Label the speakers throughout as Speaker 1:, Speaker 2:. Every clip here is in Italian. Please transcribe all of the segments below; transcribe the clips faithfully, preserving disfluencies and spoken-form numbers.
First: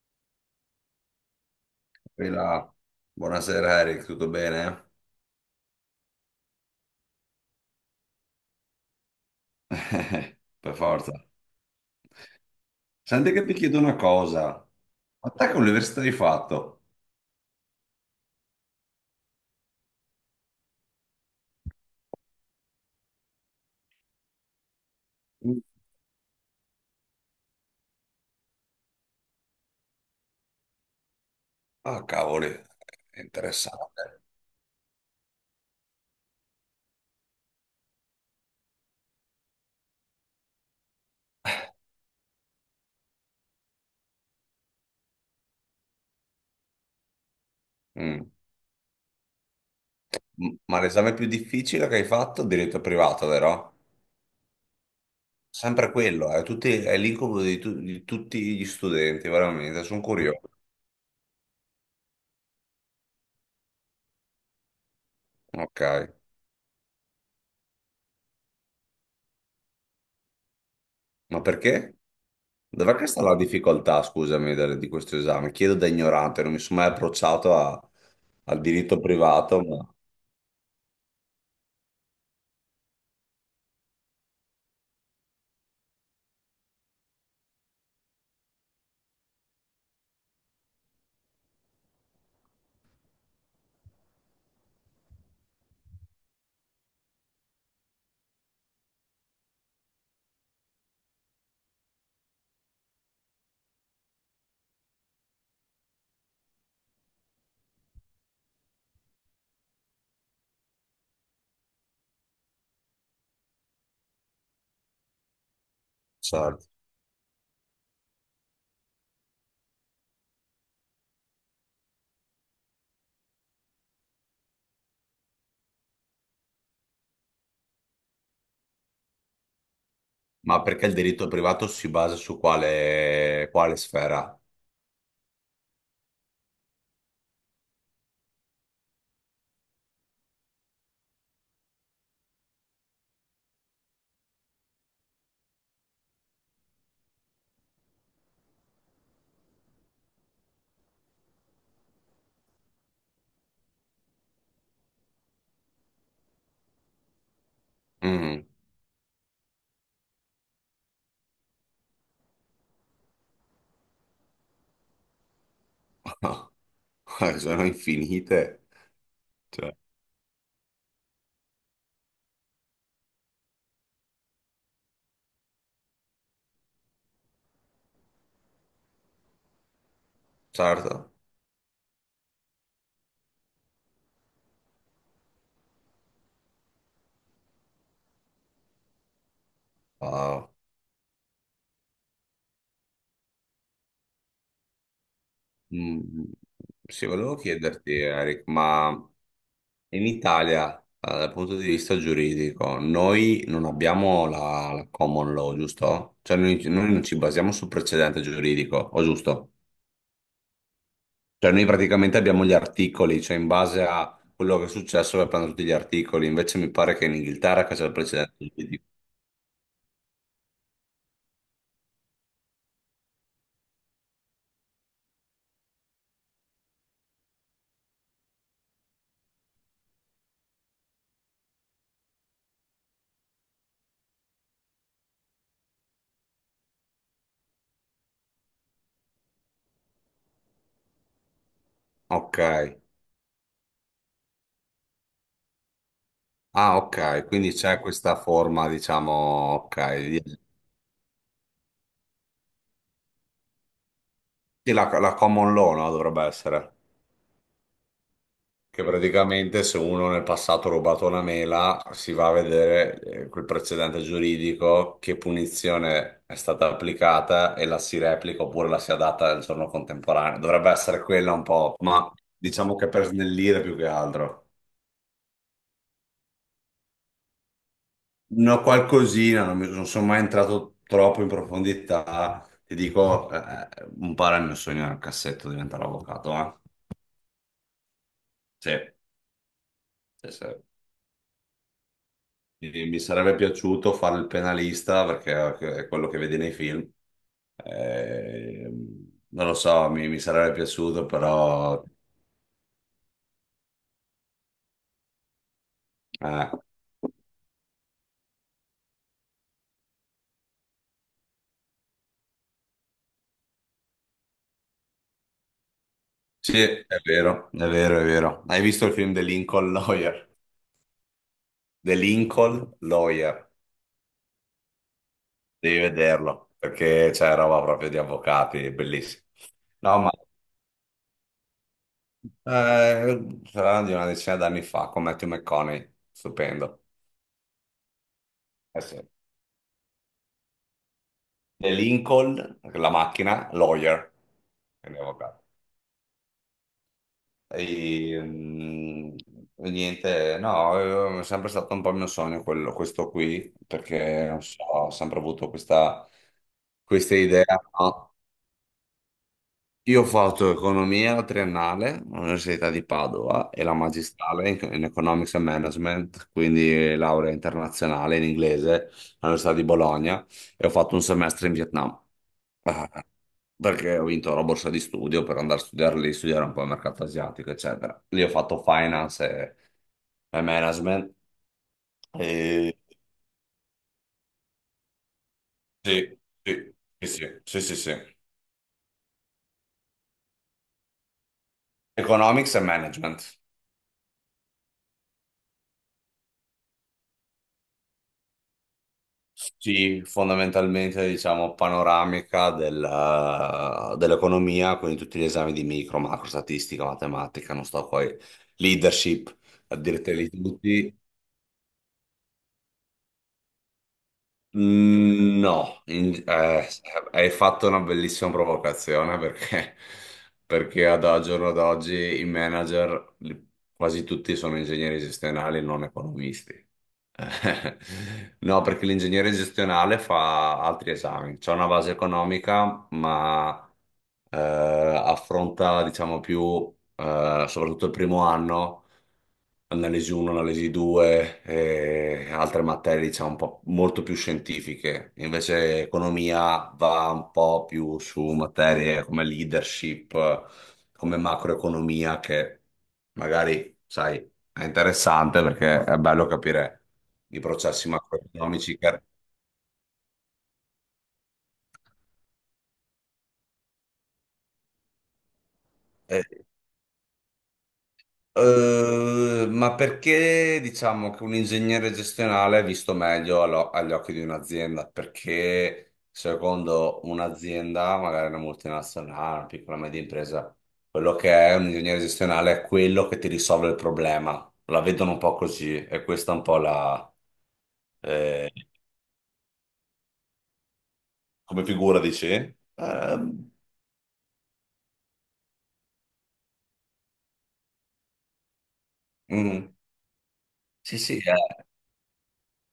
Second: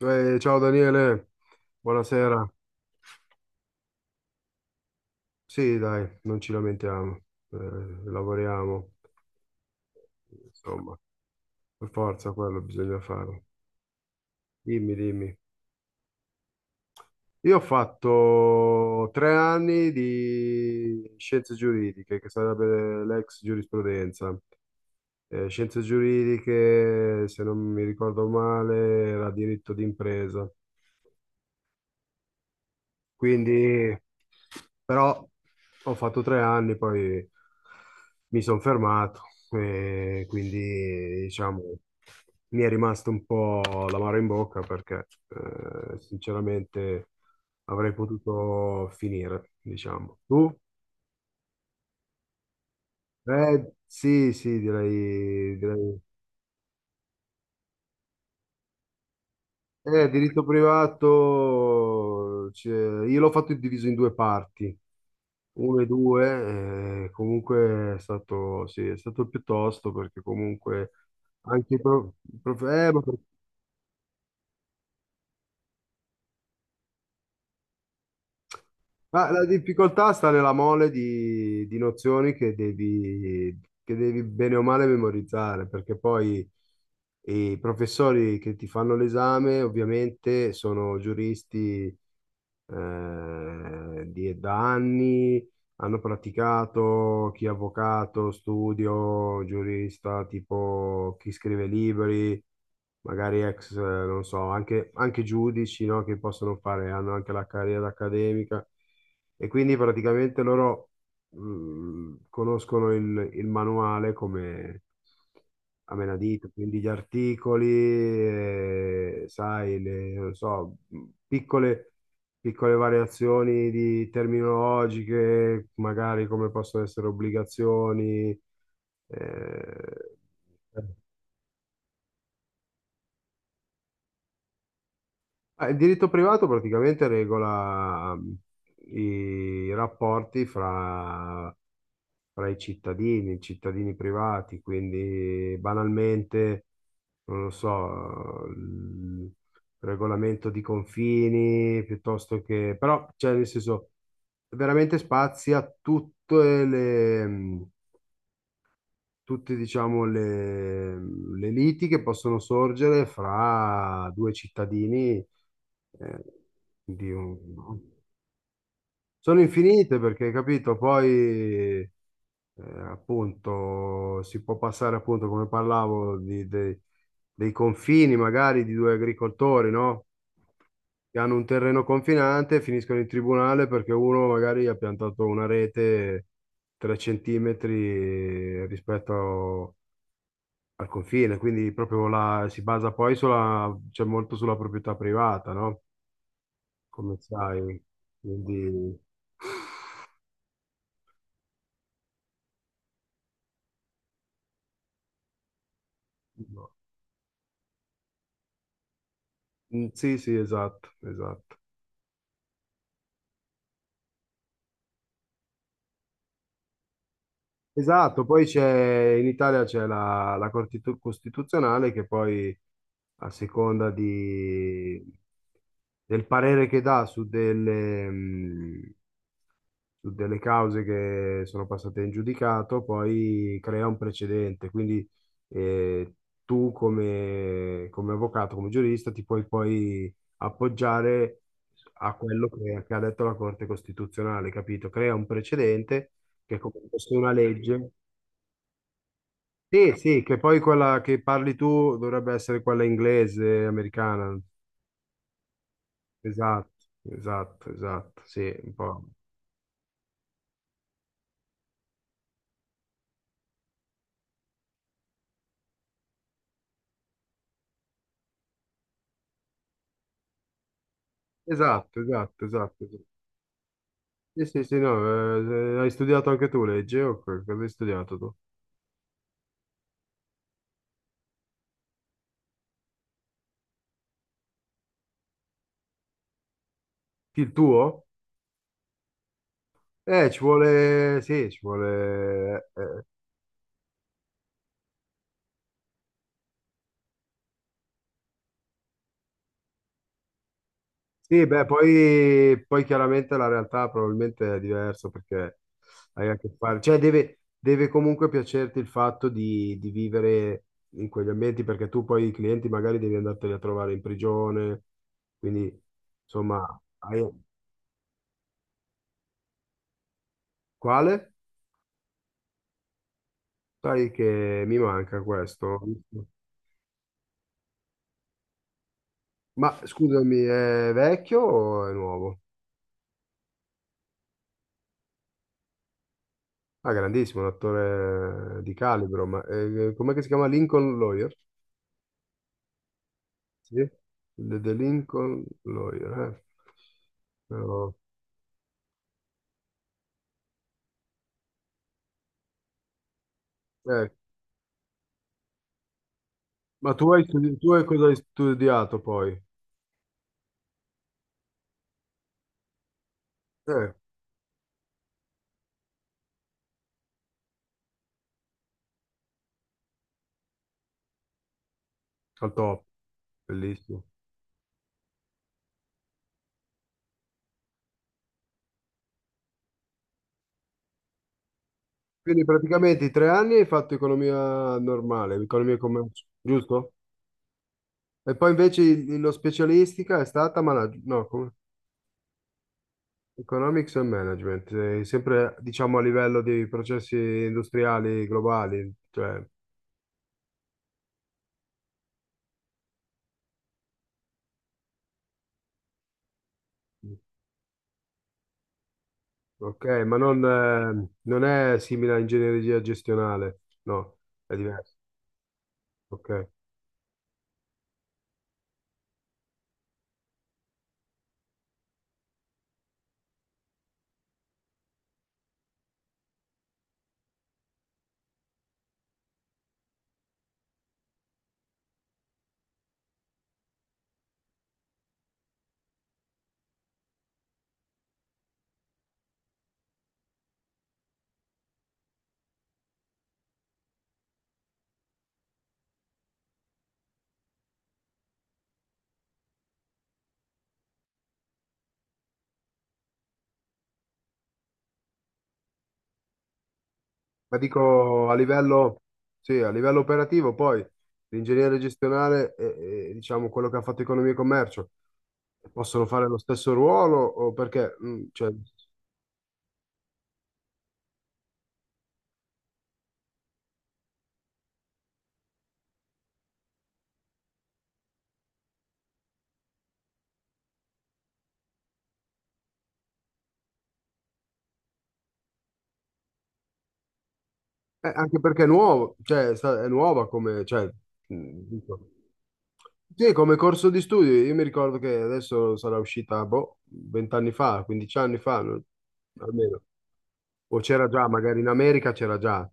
Speaker 1: Eh, ciao Daniele, buonasera.
Speaker 2: Quella- Buonasera Eric, tutto bene?
Speaker 1: Sì, dai, non ci lamentiamo, eh, lavoriamo,
Speaker 2: Eh, per
Speaker 1: insomma,
Speaker 2: forza.
Speaker 1: per forza quello bisogna
Speaker 2: Senti
Speaker 1: fare.
Speaker 2: che ti chiedo una cosa.
Speaker 1: Dimmi,
Speaker 2: Ma
Speaker 1: dimmi.
Speaker 2: te che università hai fatto?
Speaker 1: Io ho fatto tre anni di scienze giuridiche, che sarebbe l'ex giurisprudenza. Eh,
Speaker 2: Mm.
Speaker 1: scienze giuridiche, se non mi ricordo male, era diritto d'impresa.
Speaker 2: Ah, cavoli, è
Speaker 1: Quindi,
Speaker 2: interessante.
Speaker 1: però ho fatto tre anni, poi mi sono fermato e quindi, diciamo, mi è rimasto un po' l'amaro in bocca perché, eh, sinceramente, avrei
Speaker 2: Mm.
Speaker 1: potuto finire, diciamo. Tu?
Speaker 2: M- Ma l'esame più difficile che hai fatto è diritto privato,
Speaker 1: Eh,
Speaker 2: vero?
Speaker 1: sì, sì, direi,
Speaker 2: Sempre
Speaker 1: direi.
Speaker 2: quello, è, tutti, è l'incubo di, tu- di tutti gli studenti, veramente, sono
Speaker 1: Eh,
Speaker 2: curioso.
Speaker 1: diritto privato, cioè, io l'ho fatto diviso in due parti,
Speaker 2: Ok,
Speaker 1: uno due, eh, comunque è stato, sì, è stato piuttosto perché comunque
Speaker 2: ma
Speaker 1: anche i
Speaker 2: perché?
Speaker 1: pro- prof- eh,
Speaker 2: Dov'è
Speaker 1: ma
Speaker 2: che
Speaker 1: per-
Speaker 2: sta la difficoltà, scusami, del- di questo esame? Chiedo da ignorante, non mi sono mai approcciato a- al diritto
Speaker 1: ma la
Speaker 2: privato.
Speaker 1: difficoltà sta nella mole di, di nozioni che devi, che devi bene o male memorizzare, perché poi i professori che ti fanno l'esame ovviamente sono giuristi, eh, di- da anni hanno praticato, chi è avvocato, studio, giurista, tipo chi scrive libri, magari ex, eh, non so, anche, anche giudici, no, che possono fare, hanno anche la carriera accademica, e quindi praticamente loro mh, conoscono il, il manuale come a menadito,
Speaker 2: Certo.
Speaker 1: quindi gli articoli, eh, sai, le, non so, mh, piccole piccole variazioni di terminologiche, magari come possono essere obbligazioni.
Speaker 2: Ma
Speaker 1: eh.
Speaker 2: perché il diritto privato si basa su quale, quale sfera?
Speaker 1: Ah, Il diritto privato praticamente regola mh, i rapporti fra, fra i cittadini, i cittadini privati, quindi banalmente non lo so, il regolamento di confini, piuttosto che, però, cioè, nel senso, veramente spazia tutte le,
Speaker 2: Mm.
Speaker 1: tutte, diciamo, le, le liti che possono sorgere fra due cittadini, eh, di
Speaker 2: Sono
Speaker 1: un-
Speaker 2: infinite.
Speaker 1: Sono
Speaker 2: Cioè,
Speaker 1: infinite perché, capito, poi eh, appunto, si può passare appunto, come parlavo, di- dei dei confini magari di due agricoltori, no?
Speaker 2: certo.
Speaker 1: Che hanno un terreno confinante e finiscono in tribunale perché uno magari ha piantato una rete tre centimetri rispetto
Speaker 2: Ah,
Speaker 1: al confine, quindi proprio la, si basa poi sulla, cioè molto sulla proprietà privata, no?
Speaker 2: mm. Sì,
Speaker 1: Come
Speaker 2: volevo
Speaker 1: sai,
Speaker 2: chiederti, Eric, ma
Speaker 1: quindi.
Speaker 2: in Italia, eh, dal punto di vista giuridico, noi non abbiamo la, la common law, giusto? Cioè noi,
Speaker 1: No.
Speaker 2: noi non ci basiamo sul precedente giuridico, o giusto?
Speaker 1: Mm, sì, sì, esatto,
Speaker 2: Cioè
Speaker 1: esatto.
Speaker 2: noi praticamente abbiamo gli articoli, cioè in base a quello che è successo per prendere tutti gli articoli, invece mi pare che in Inghilterra che c'è il
Speaker 1: Esatto,
Speaker 2: precedente
Speaker 1: poi
Speaker 2: del P D.
Speaker 1: c'è in Italia c'è la, la Corte Costitu- Costituzionale che poi a seconda di- del parere che dà su delle, mh, su delle cause che sono passate in giudicato, poi crea un precedente. Quindi eh, tu come, come avvocato, come giurista, ti puoi poi appoggiare a
Speaker 2: Ok,
Speaker 1: quello che, che ha detto la Corte Costituzionale, capito? Crea un precedente che è come
Speaker 2: ah
Speaker 1: se fosse
Speaker 2: ok,
Speaker 1: una
Speaker 2: quindi c'è
Speaker 1: legge.
Speaker 2: questa forma, diciamo,
Speaker 1: Sì,
Speaker 2: ok,
Speaker 1: sì, che
Speaker 2: di-
Speaker 1: poi quella che parli tu dovrebbe essere quella inglese, americana.
Speaker 2: sì, la, la common law, no? Dovrebbe
Speaker 1: Esatto,
Speaker 2: essere.
Speaker 1: esatto, esatto, sì, un
Speaker 2: Che
Speaker 1: po'.
Speaker 2: praticamente se uno nel passato ha rubato una mela, si va a vedere eh, quel precedente giuridico, che punizione è stata applicata e la si replica oppure la si adatta al giorno contemporaneo. Dovrebbe essere quella un po',
Speaker 1: Esatto,
Speaker 2: ma
Speaker 1: esatto,
Speaker 2: diciamo
Speaker 1: esatto.
Speaker 2: che
Speaker 1: esatto.
Speaker 2: per snellire più che
Speaker 1: Sì,
Speaker 2: altro.
Speaker 1: sì, sì, no, eh, eh, hai studiato anche tu legge o co- cosa hai studiato tu?
Speaker 2: No, qualcosina, non, mi- non sono mai entrato troppo in profondità. Ti dico, eh, eh, un po' era il mio sogno nel cassetto diventare avvocato, eh?
Speaker 1: Il tuo?
Speaker 2: Sì,
Speaker 1: Eh,
Speaker 2: sì,
Speaker 1: ci
Speaker 2: sì.
Speaker 1: vuole, sì, ci vuole. eh,
Speaker 2: Mi mi
Speaker 1: eh,
Speaker 2: sarebbe piaciuto fare il penalista perché è quello che vedi nei film. Ehm, non lo so, mi, mi sarebbe piaciuto,
Speaker 1: Sì, beh,
Speaker 2: però...
Speaker 1: poi, poi chiaramente la realtà probabilmente è diversa perché hai a che
Speaker 2: Eh,
Speaker 1: fare, cioè deve, deve comunque piacerti il fatto di, di vivere in quegli ambienti perché tu poi i clienti magari devi andarteli a trovare in prigione, quindi
Speaker 2: sì,
Speaker 1: insomma.
Speaker 2: è
Speaker 1: hai...
Speaker 2: vero, è vero, è vero. Hai visto il film The Lincoln Lawyer?
Speaker 1: Quale?
Speaker 2: The Lincoln Lawyer,
Speaker 1: Sai che mi manca
Speaker 2: devi
Speaker 1: questo.
Speaker 2: vederlo, perché c'è roba proprio di avvocati, è bellissimo.
Speaker 1: Ma
Speaker 2: No, ma...
Speaker 1: scusami, è vecchio o è nuovo?
Speaker 2: Eh, sarà di una decina d'anni fa con Matthew McConaughey, stupendo.
Speaker 1: Ah, grandissimo, un attore di
Speaker 2: Eh sì.
Speaker 1: calibro, ma eh, com'è che si chiama? Lincoln Lawyer?
Speaker 2: E Lincoln, la macchina,
Speaker 1: Sì.
Speaker 2: lawyer,
Speaker 1: The, The
Speaker 2: quindi avvocato.
Speaker 1: Lincoln Lawyer. eh. Però-
Speaker 2: E, mm, e niente, no, è sempre stato un po' il mio sogno quello- questo qui,
Speaker 1: eh,
Speaker 2: perché non so, ho sempre avuto questa,
Speaker 1: Ma tu
Speaker 2: questa
Speaker 1: hai,
Speaker 2: idea.
Speaker 1: studi- tu hai cosa
Speaker 2: No?
Speaker 1: hai studiato poi?
Speaker 2: Io ho fatto economia triennale all'Università di Padova e la
Speaker 1: Eh,
Speaker 2: magistrale in, in Economics and Management, quindi laurea internazionale in inglese all'Università di Bologna e ho fatto un semestre in Vietnam.
Speaker 1: al top,
Speaker 2: Perché
Speaker 1: bellissimo.
Speaker 2: ho vinto la borsa di studio per andare a studiare lì, studiare un po' il mercato asiatico, eccetera. Lì ho fatto finance e, e management.
Speaker 1: Quindi
Speaker 2: E...
Speaker 1: praticamente i tre anni hai fatto economia normale, economia e
Speaker 2: Sì,
Speaker 1: commercio,
Speaker 2: sì,
Speaker 1: giusto?
Speaker 2: sì, sì, sì, sì, sì.
Speaker 1: E poi invece il- lo specialistica è stata manag- no, come-
Speaker 2: Economics e management.
Speaker 1: Economics and Management, eh, sempre diciamo a livello di processi industriali globali, cioè...
Speaker 2: Sì, fondamentalmente diciamo panoramica della- dell'economia, quindi tutti gli esami di micro, macro, statistica, matematica, non sto poi, leadership, a
Speaker 1: Ok, ma
Speaker 2: dirteli
Speaker 1: non,
Speaker 2: tutti.
Speaker 1: eh, non è simile a ingegneria gestionale, no, è diverso.
Speaker 2: Mm, no, In-
Speaker 1: Ok.
Speaker 2: eh, hai fatto una bellissima provocazione perché, perché ad al giorno d'oggi i manager li- quasi tutti sono ingegneri gestionali, non economisti. Eh, No, perché l'ingegnere gestionale fa altri esami. C'è una base economica, ma eh, affronta, diciamo, più eh, soprattutto il primo anno, analisi uno, analisi due e altre materie, diciamo, un po' molto più scientifiche. Invece economia va un po' più su materie come leadership, come macroeconomia, che magari, sai è interessante perché è bello capire i
Speaker 1: Ma
Speaker 2: processi
Speaker 1: dico a
Speaker 2: macroeconomici.
Speaker 1: livello,
Speaker 2: che-
Speaker 1: sì, a livello operativo, poi l'ingegnere gestionale e, e, diciamo quello che ha fatto economia e commercio possono fare lo
Speaker 2: eh,
Speaker 1: stesso ruolo o perché, mm, cioè, eh,
Speaker 2: eh, ma perché diciamo che un ingegnere gestionale è visto meglio allo- agli occhi di un'azienda? Perché secondo un'azienda, magari una multinazionale, una piccola media impresa, quello che è un ingegnere gestionale è quello che ti risolve il problema. La vedono un po' così e questa è un po' la...
Speaker 1: anche
Speaker 2: eh,
Speaker 1: perché è nuovo, cioè, è sta- è nuova come, cioè, mm,
Speaker 2: come
Speaker 1: dico.
Speaker 2: figura, dici?
Speaker 1: Sì,
Speaker 2: Ehm,
Speaker 1: come corso di studio, io mi ricordo che adesso sarà uscita, boh, venti anni fa, quindici anni fa, no?
Speaker 2: mm,
Speaker 1: Almeno. O
Speaker 2: sì,
Speaker 1: c'era
Speaker 2: sì,
Speaker 1: già, magari
Speaker 2: eh.
Speaker 1: in America c'era già.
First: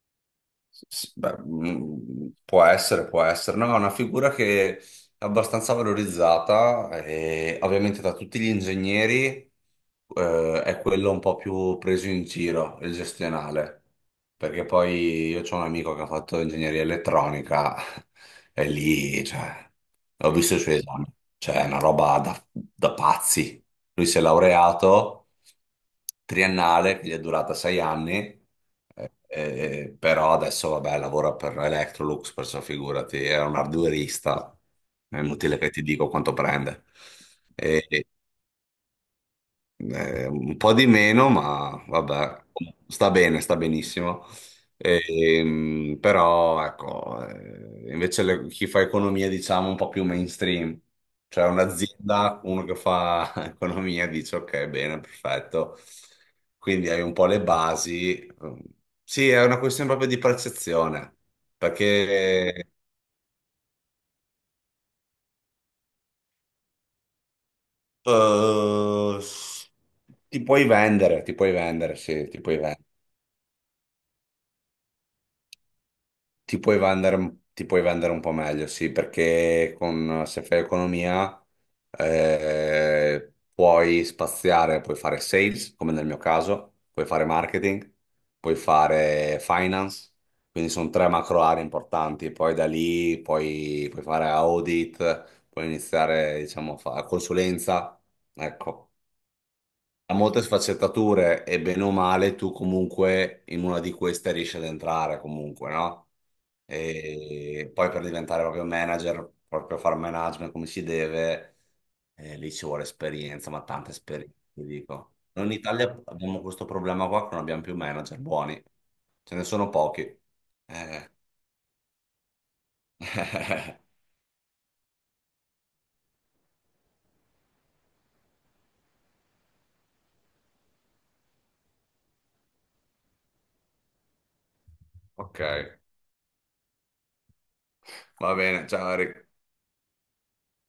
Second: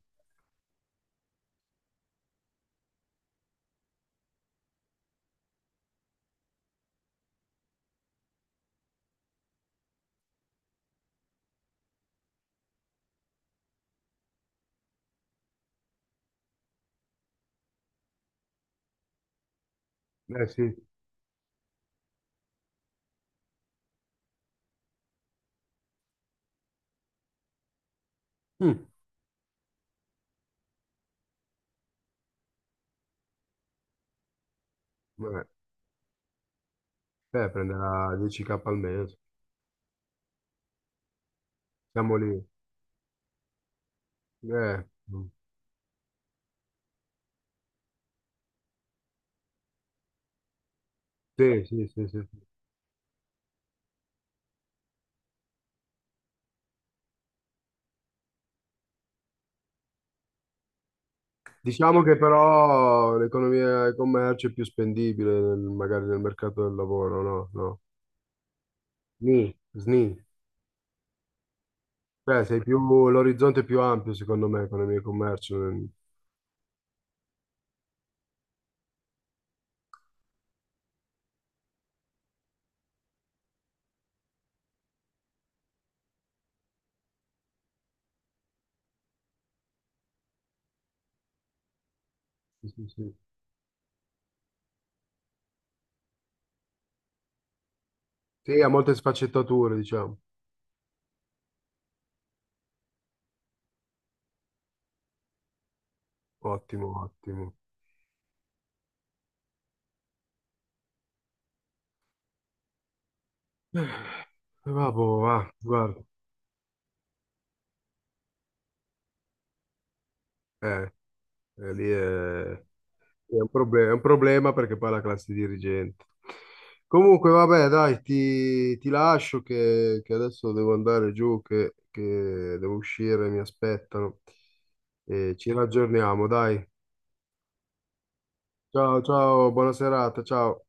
Speaker 2: S- Beh, mm, può essere, può essere. No, è una figura che è abbastanza valorizzata e ovviamente da tutti gli ingegneri eh, è quello un po' più preso in giro, il gestionale. Perché poi io ho un amico che ha fatto ingegneria elettronica e lì, cioè, ho
Speaker 1: Eh
Speaker 2: visto i suoi
Speaker 1: sì,
Speaker 2: esami. Cioè, è una roba da, da pazzi. Lui si è laureato triennale, che gli è durata sei anni
Speaker 1: mm.
Speaker 2: eh, però adesso, vabbè, lavora per Electrolux, perciò figurati, era un arduerista, è
Speaker 1: Vabbè,
Speaker 2: inutile che ti dico quanto prende.
Speaker 1: eh,
Speaker 2: E,
Speaker 1: prenderà dieci mila al mese.
Speaker 2: eh, un po' di meno, ma
Speaker 1: Siamo lì.
Speaker 2: vabbè, sta bene, sta benissimo.
Speaker 1: Eh, mm.
Speaker 2: Ehm, però ecco, eh, invece le- chi fa economia, diciamo, un po' più mainstream, cioè
Speaker 1: Sì, sì, sì, sì. Sì.
Speaker 2: un'azienda, uno che fa economia dice ok, bene, perfetto. Quindi hai un po' le basi. Sì, è una questione proprio di percezione,
Speaker 1: Diciamo che
Speaker 2: perché
Speaker 1: però l'economia e il commercio è più spendibile nel- magari nel mercato del lavoro, no? No.
Speaker 2: eh,
Speaker 1: Sni, sni.
Speaker 2: ti puoi vendere, ti puoi vendere, sì, ti
Speaker 1: Cioè,
Speaker 2: puoi
Speaker 1: sei più,
Speaker 2: vendere.
Speaker 1: l'orizzonte è più ampio, secondo me, economia e commercio.
Speaker 2: Ti puoi vendere, un- ti puoi vendere un po' meglio, sì, perché con- se fai economia eh, puoi spaziare, puoi fare sales, come nel mio caso, puoi fare marketing, puoi fare finance, quindi sono tre macro aree importanti, poi da
Speaker 1: Sì, sì, sì.
Speaker 2: lì puoi, puoi fare audit, puoi iniziare, diciamo, a fare consulenza,
Speaker 1: Sì, ha
Speaker 2: ecco
Speaker 1: molte sfaccettature,
Speaker 2: ha
Speaker 1: diciamo.
Speaker 2: molte sfaccettature e bene o male tu comunque in una di queste riesci ad entrare comunque, no?
Speaker 1: Ottimo, ottimo.
Speaker 2: E poi per diventare proprio manager, proprio fare management come si deve, eh, lì ci vuole esperienza, ma
Speaker 1: Eh,
Speaker 2: tanta esperienza, ti dico.
Speaker 1: Vabbò,
Speaker 2: Noi
Speaker 1: va,
Speaker 2: in
Speaker 1: guarda.
Speaker 2: Italia abbiamo questo problema qua che non abbiamo più manager buoni, ce ne sono pochi.
Speaker 1: Eh,
Speaker 2: Eh.
Speaker 1: eh, lì è... Sì, È un problema, è un problema perché poi è la classe dirigente. Comunque, vabbè, dai, ti, ti lascio che, che adesso devo andare giù, che, che devo uscire, mi aspettano. E
Speaker 2: Ok.
Speaker 1: ci raggiorniamo, dai.
Speaker 2: Va bene, ciao
Speaker 1: Ciao,
Speaker 2: Eric.
Speaker 1: ciao, buona serata, ciao.